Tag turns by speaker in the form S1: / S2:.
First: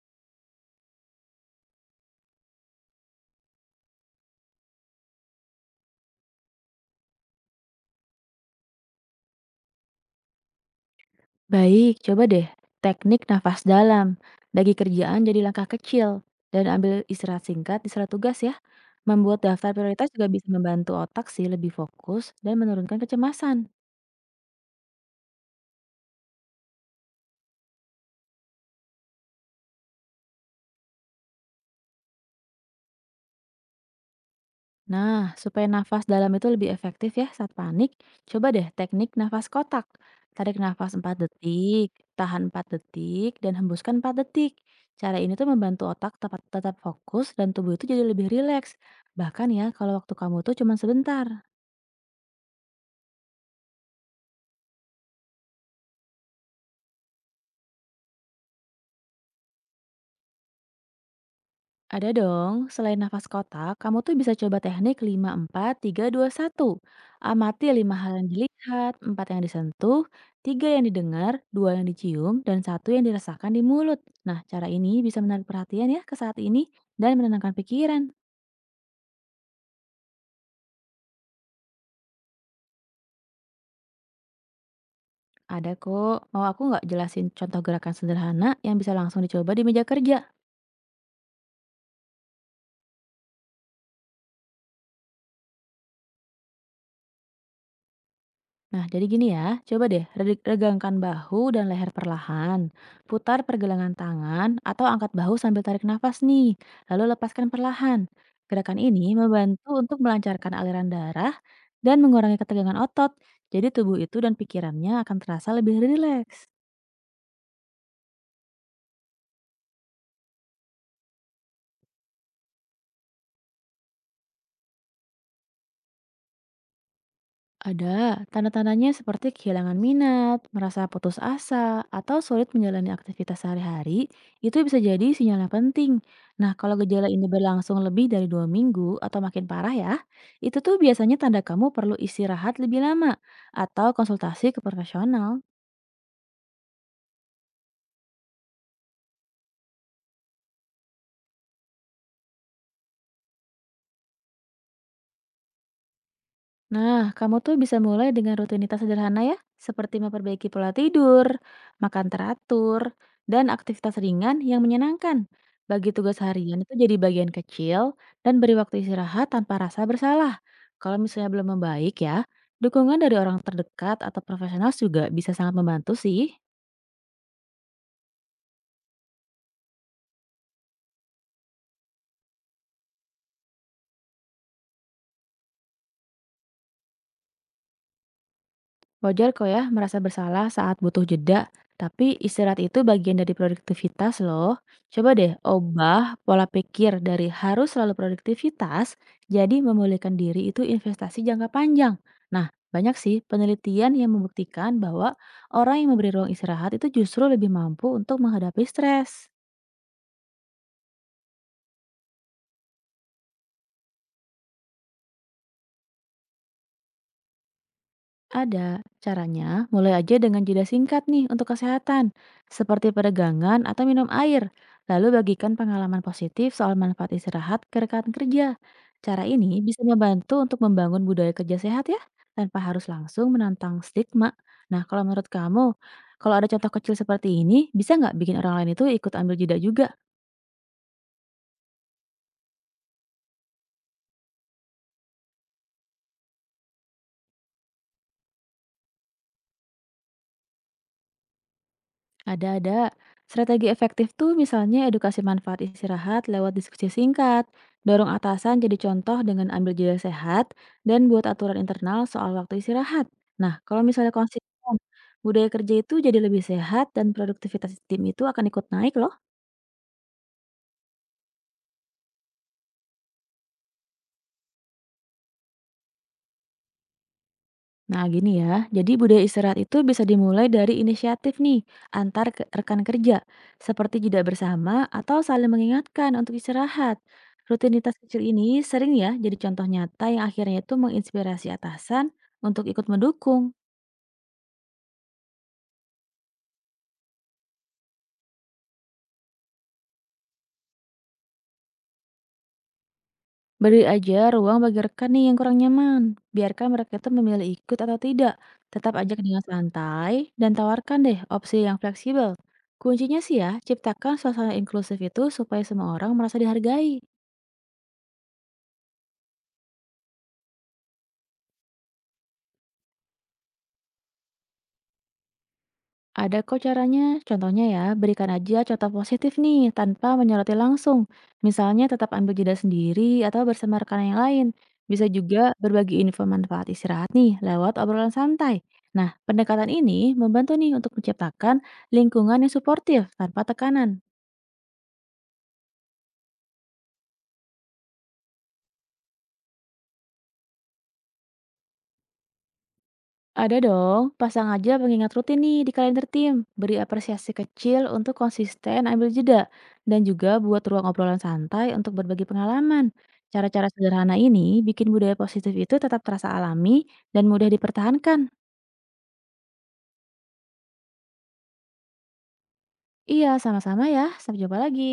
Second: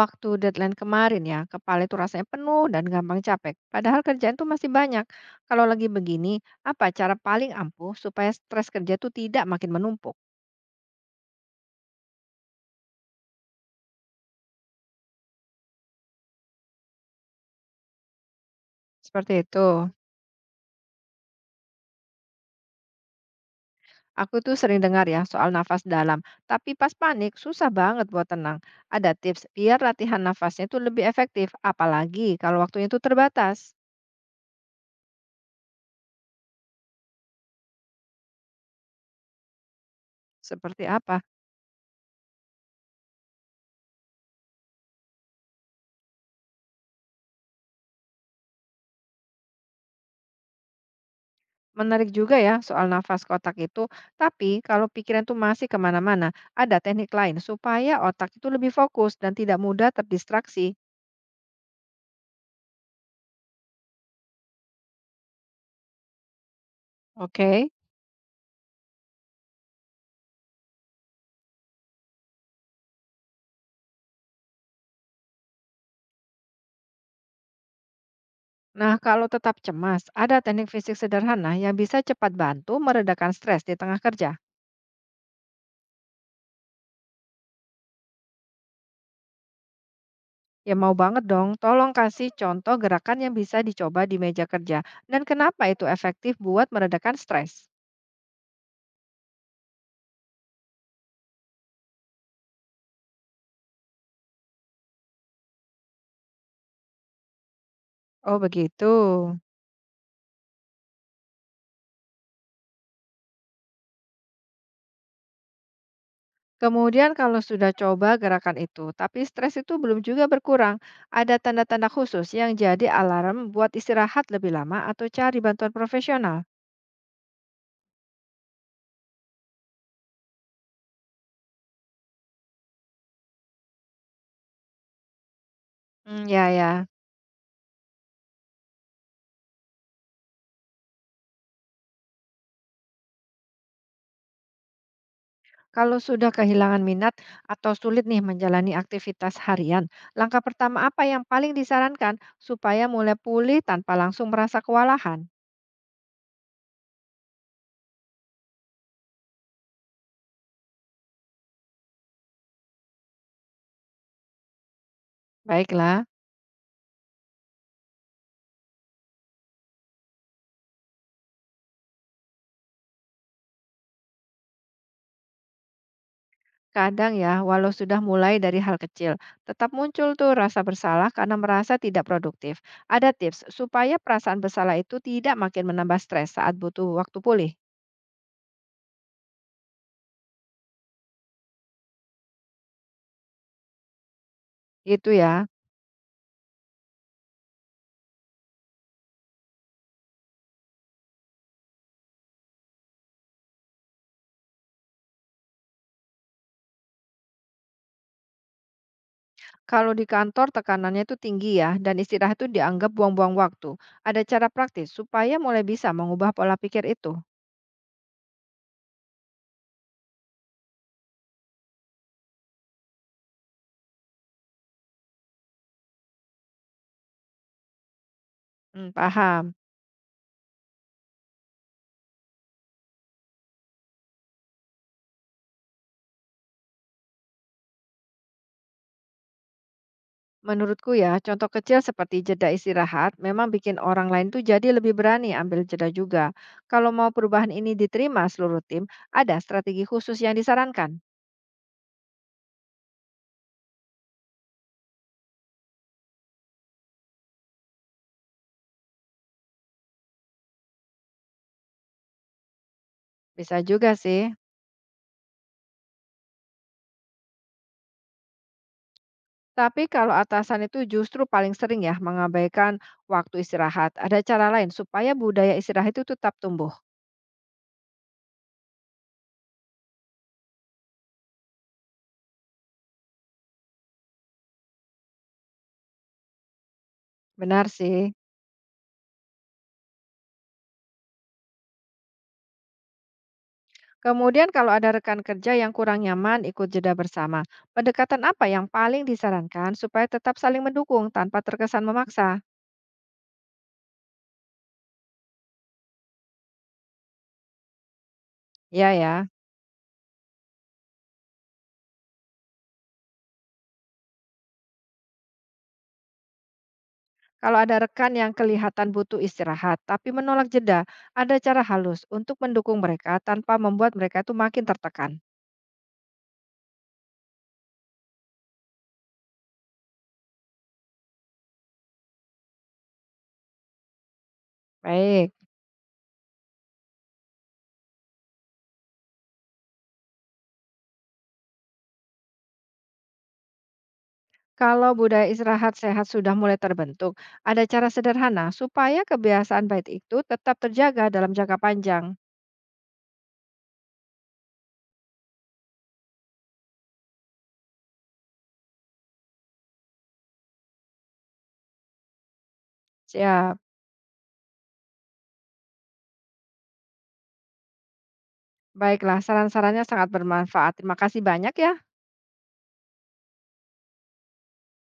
S1: Waktu deadline kemarin ya, kepala itu rasanya penuh dan gampang capek. Padahal kerjaan tuh masih banyak. Kalau lagi begini, apa cara paling ampuh supaya stres kerja tuh tidak makin menumpuk?
S2: Baik, coba deh teknik nafas dalam. Bagi kerjaan jadi langkah kecil dan ambil istirahat singkat di surat tugas ya.
S1: Seperti
S2: Membuat
S1: itu.
S2: daftar prioritas juga bisa membantu otak sih lebih fokus dan menurunkan kecemasan.
S1: Aku tuh sering dengar ya soal nafas dalam, tapi pas panik susah banget buat tenang. Ada tips biar latihan nafasnya itu lebih efektif, apalagi kalau waktunya itu terbatas.
S2: Nah, supaya nafas dalam itu lebih efektif ya saat panik, coba deh teknik nafas kotak. Tarik
S1: Seperti
S2: nafas 4
S1: apa?
S2: detik, tahan 4 detik, dan hembuskan 4 detik. Cara ini tuh membantu otak tetap fokus dan tubuh itu jadi lebih rileks. Bahkan ya kalau waktu kamu tuh cuma sebentar.
S1: Menarik juga ya soal nafas kotak itu, tapi kalau pikiran tuh masih kemana-mana, ada teknik lain supaya otak itu lebih fokus dan tidak mudah terdistraksi.
S2: Ada dong, selain nafas kotak, kamu tuh bisa coba teknik 5-4-3-2-1. Amati
S1: Oke.
S2: lima hal yang dilihat, empat yang disentuh, tiga yang didengar, dua yang dicium, dan satu yang dirasakan di mulut. Nah, cara ini bisa menarik perhatian ya ke saat ini dan menenangkan pikiran.
S1: Nah, kalau tetap cemas, ada teknik fisik sederhana yang bisa cepat bantu meredakan stres di tengah kerja.
S2: Ada kok, mau aku nggak jelasin contoh gerakan sederhana yang bisa langsung dicoba di meja kerja?
S1: Ya mau banget dong, tolong kasih contoh gerakan yang bisa dicoba di meja kerja dan kenapa itu efektif buat meredakan stres.
S2: Nah, jadi gini ya, coba deh regangkan bahu dan leher perlahan. Putar pergelangan tangan atau angkat bahu sambil tarik nafas nih, lalu lepaskan perlahan.
S1: Oh
S2: Gerakan
S1: begitu.
S2: ini membantu untuk melancarkan aliran darah dan mengurangi ketegangan otot. Jadi tubuh itu dan pikirannya akan terasa lebih rileks.
S1: Kemudian kalau sudah coba gerakan itu, tapi stres itu belum juga berkurang, ada tanda-tanda khusus yang jadi alarm buat istirahat lebih lama atau cari bantuan profesional.
S2: Ada tanda-tandanya seperti kehilangan minat, merasa putus asa, atau sulit menjalani aktivitas sehari-hari, itu bisa jadi sinyal yang penting.
S1: Hmm, ya
S2: Nah, kalau
S1: ya.
S2: gejala ini berlangsung lebih dari 2 minggu atau makin parah ya, itu tuh biasanya tanda kamu perlu istirahat lebih lama atau konsultasi ke profesional.
S1: Kalau sudah kehilangan minat atau sulit nih menjalani aktivitas harian, langkah pertama apa yang paling disarankan supaya mulai pulih tanpa langsung merasa kewalahan?
S2: Nah, kamu tuh bisa mulai dengan rutinitas sederhana ya, seperti memperbaiki pola tidur, makan teratur, dan aktivitas ringan yang menyenangkan. Bagi
S1: Baiklah.
S2: tugas harian itu jadi bagian kecil dan beri waktu istirahat tanpa rasa bersalah. Kalau misalnya belum membaik ya, dukungan dari orang terdekat atau profesional juga bisa sangat membantu sih.
S1: Kadang ya, walau sudah mulai dari hal kecil, tetap muncul tuh rasa bersalah karena merasa tidak produktif. Ada tips supaya perasaan bersalah itu tidak makin menambah stres saat butuh waktu pulih.
S2: Wajar kok ya merasa bersalah saat butuh jeda, tapi istirahat itu bagian dari produktivitas loh.
S1: Itu
S2: Coba deh
S1: ya,
S2: ubah pola pikir dari harus selalu produktivitas, jadi memulihkan diri itu investasi jangka panjang. Nah, banyak sih penelitian yang membuktikan bahwa orang yang memberi ruang istirahat itu justru lebih mampu untuk menghadapi stres.
S1: kalau di kantor tekanannya itu tinggi ya, dan istirahat itu dianggap buang-buang waktu. Ada cara praktis supaya mulai bisa mengubah pola pikir itu.
S2: Ada caranya, mulai aja dengan jeda singkat nih untuk kesehatan, seperti peregangan atau minum air. Lalu bagikan pengalaman positif soal manfaat istirahat ke rekan kerja.
S1: Hmm,
S2: Cara
S1: paham.
S2: ini bisa membantu untuk membangun budaya kerja sehat ya, tanpa harus langsung menantang stigma. Nah, kalau menurut kamu, kalau ada contoh kecil seperti ini, bisa nggak bikin orang lain itu ikut ambil jeda juga?
S1: Menurutku ya, contoh kecil seperti jeda istirahat memang bikin orang lain tuh jadi lebih berani ambil jeda juga. Kalau mau perubahan ini diterima seluruh tim, ada strategi khusus yang disarankan.
S2: Ada-ada. Strategi efektif tuh misalnya edukasi manfaat istirahat lewat diskusi singkat, dorong atasan jadi contoh dengan ambil jeda sehat, dan buat aturan internal soal waktu istirahat.
S1: Bisa
S2: Nah, kalau
S1: juga
S2: misalnya
S1: sih.
S2: konsisten, budaya kerja itu jadi lebih sehat dan produktivitas tim itu akan ikut naik loh.
S1: Tapi kalau atasan itu justru paling sering ya mengabaikan waktu istirahat, ada cara lain supaya budaya istirahat itu tetap tumbuh.
S2: Nah, gini ya. Jadi budaya istirahat itu bisa dimulai dari inisiatif nih antar rekan kerja, seperti jeda bersama atau saling mengingatkan untuk istirahat.
S1: Benar
S2: Rutinitas
S1: sih.
S2: kecil ini sering ya jadi contoh nyata yang akhirnya itu menginspirasi atasan untuk ikut mendukung.
S1: Kemudian kalau ada rekan kerja yang kurang nyaman ikut jeda bersama, pendekatan apa yang paling disarankan supaya tetap saling mendukung tanpa terkesan memaksa?
S2: Beri aja ruang bagi rekan nih yang kurang nyaman. Biarkan mereka itu memilih ikut atau tidak.
S1: Ya
S2: Tetap ajak
S1: ya.
S2: dengan santai dan tawarkan deh opsi yang fleksibel. Kuncinya sih ya, ciptakan suasana inklusif itu supaya semua orang merasa dihargai.
S1: Kalau ada rekan yang kelihatan butuh istirahat tapi menolak jeda, ada cara halus untuk mendukung mereka tanpa membuat mereka itu makin tertekan.
S2: Ada kok caranya, contohnya ya, berikan aja contoh positif nih tanpa menyoroti langsung. Misalnya tetap ambil jeda sendiri atau bersama rekan yang lain. Bisa
S1: Baik.
S2: juga berbagi info manfaat istirahat nih lewat obrolan santai. Nah, pendekatan ini membantu nih untuk menciptakan lingkungan yang suportif tanpa tekanan.
S1: Kalau budaya istirahat sehat sudah mulai terbentuk, ada cara sederhana supaya kebiasaan baik itu tetap terjaga dalam jangka panjang.
S2: Ada dong, pasang aja pengingat rutin nih di kalender tim. Beri apresiasi kecil untuk konsisten ambil jeda. Dan juga buat ruang obrolan santai untuk berbagi pengalaman.
S1: Siap.
S2: Cara-cara sederhana ini bikin budaya positif itu tetap terasa alami dan mudah dipertahankan.
S1: Baiklah, saran-sarannya sangat bermanfaat. Terima kasih banyak ya.
S2: Iya, sama-sama ya. Sampai jumpa lagi.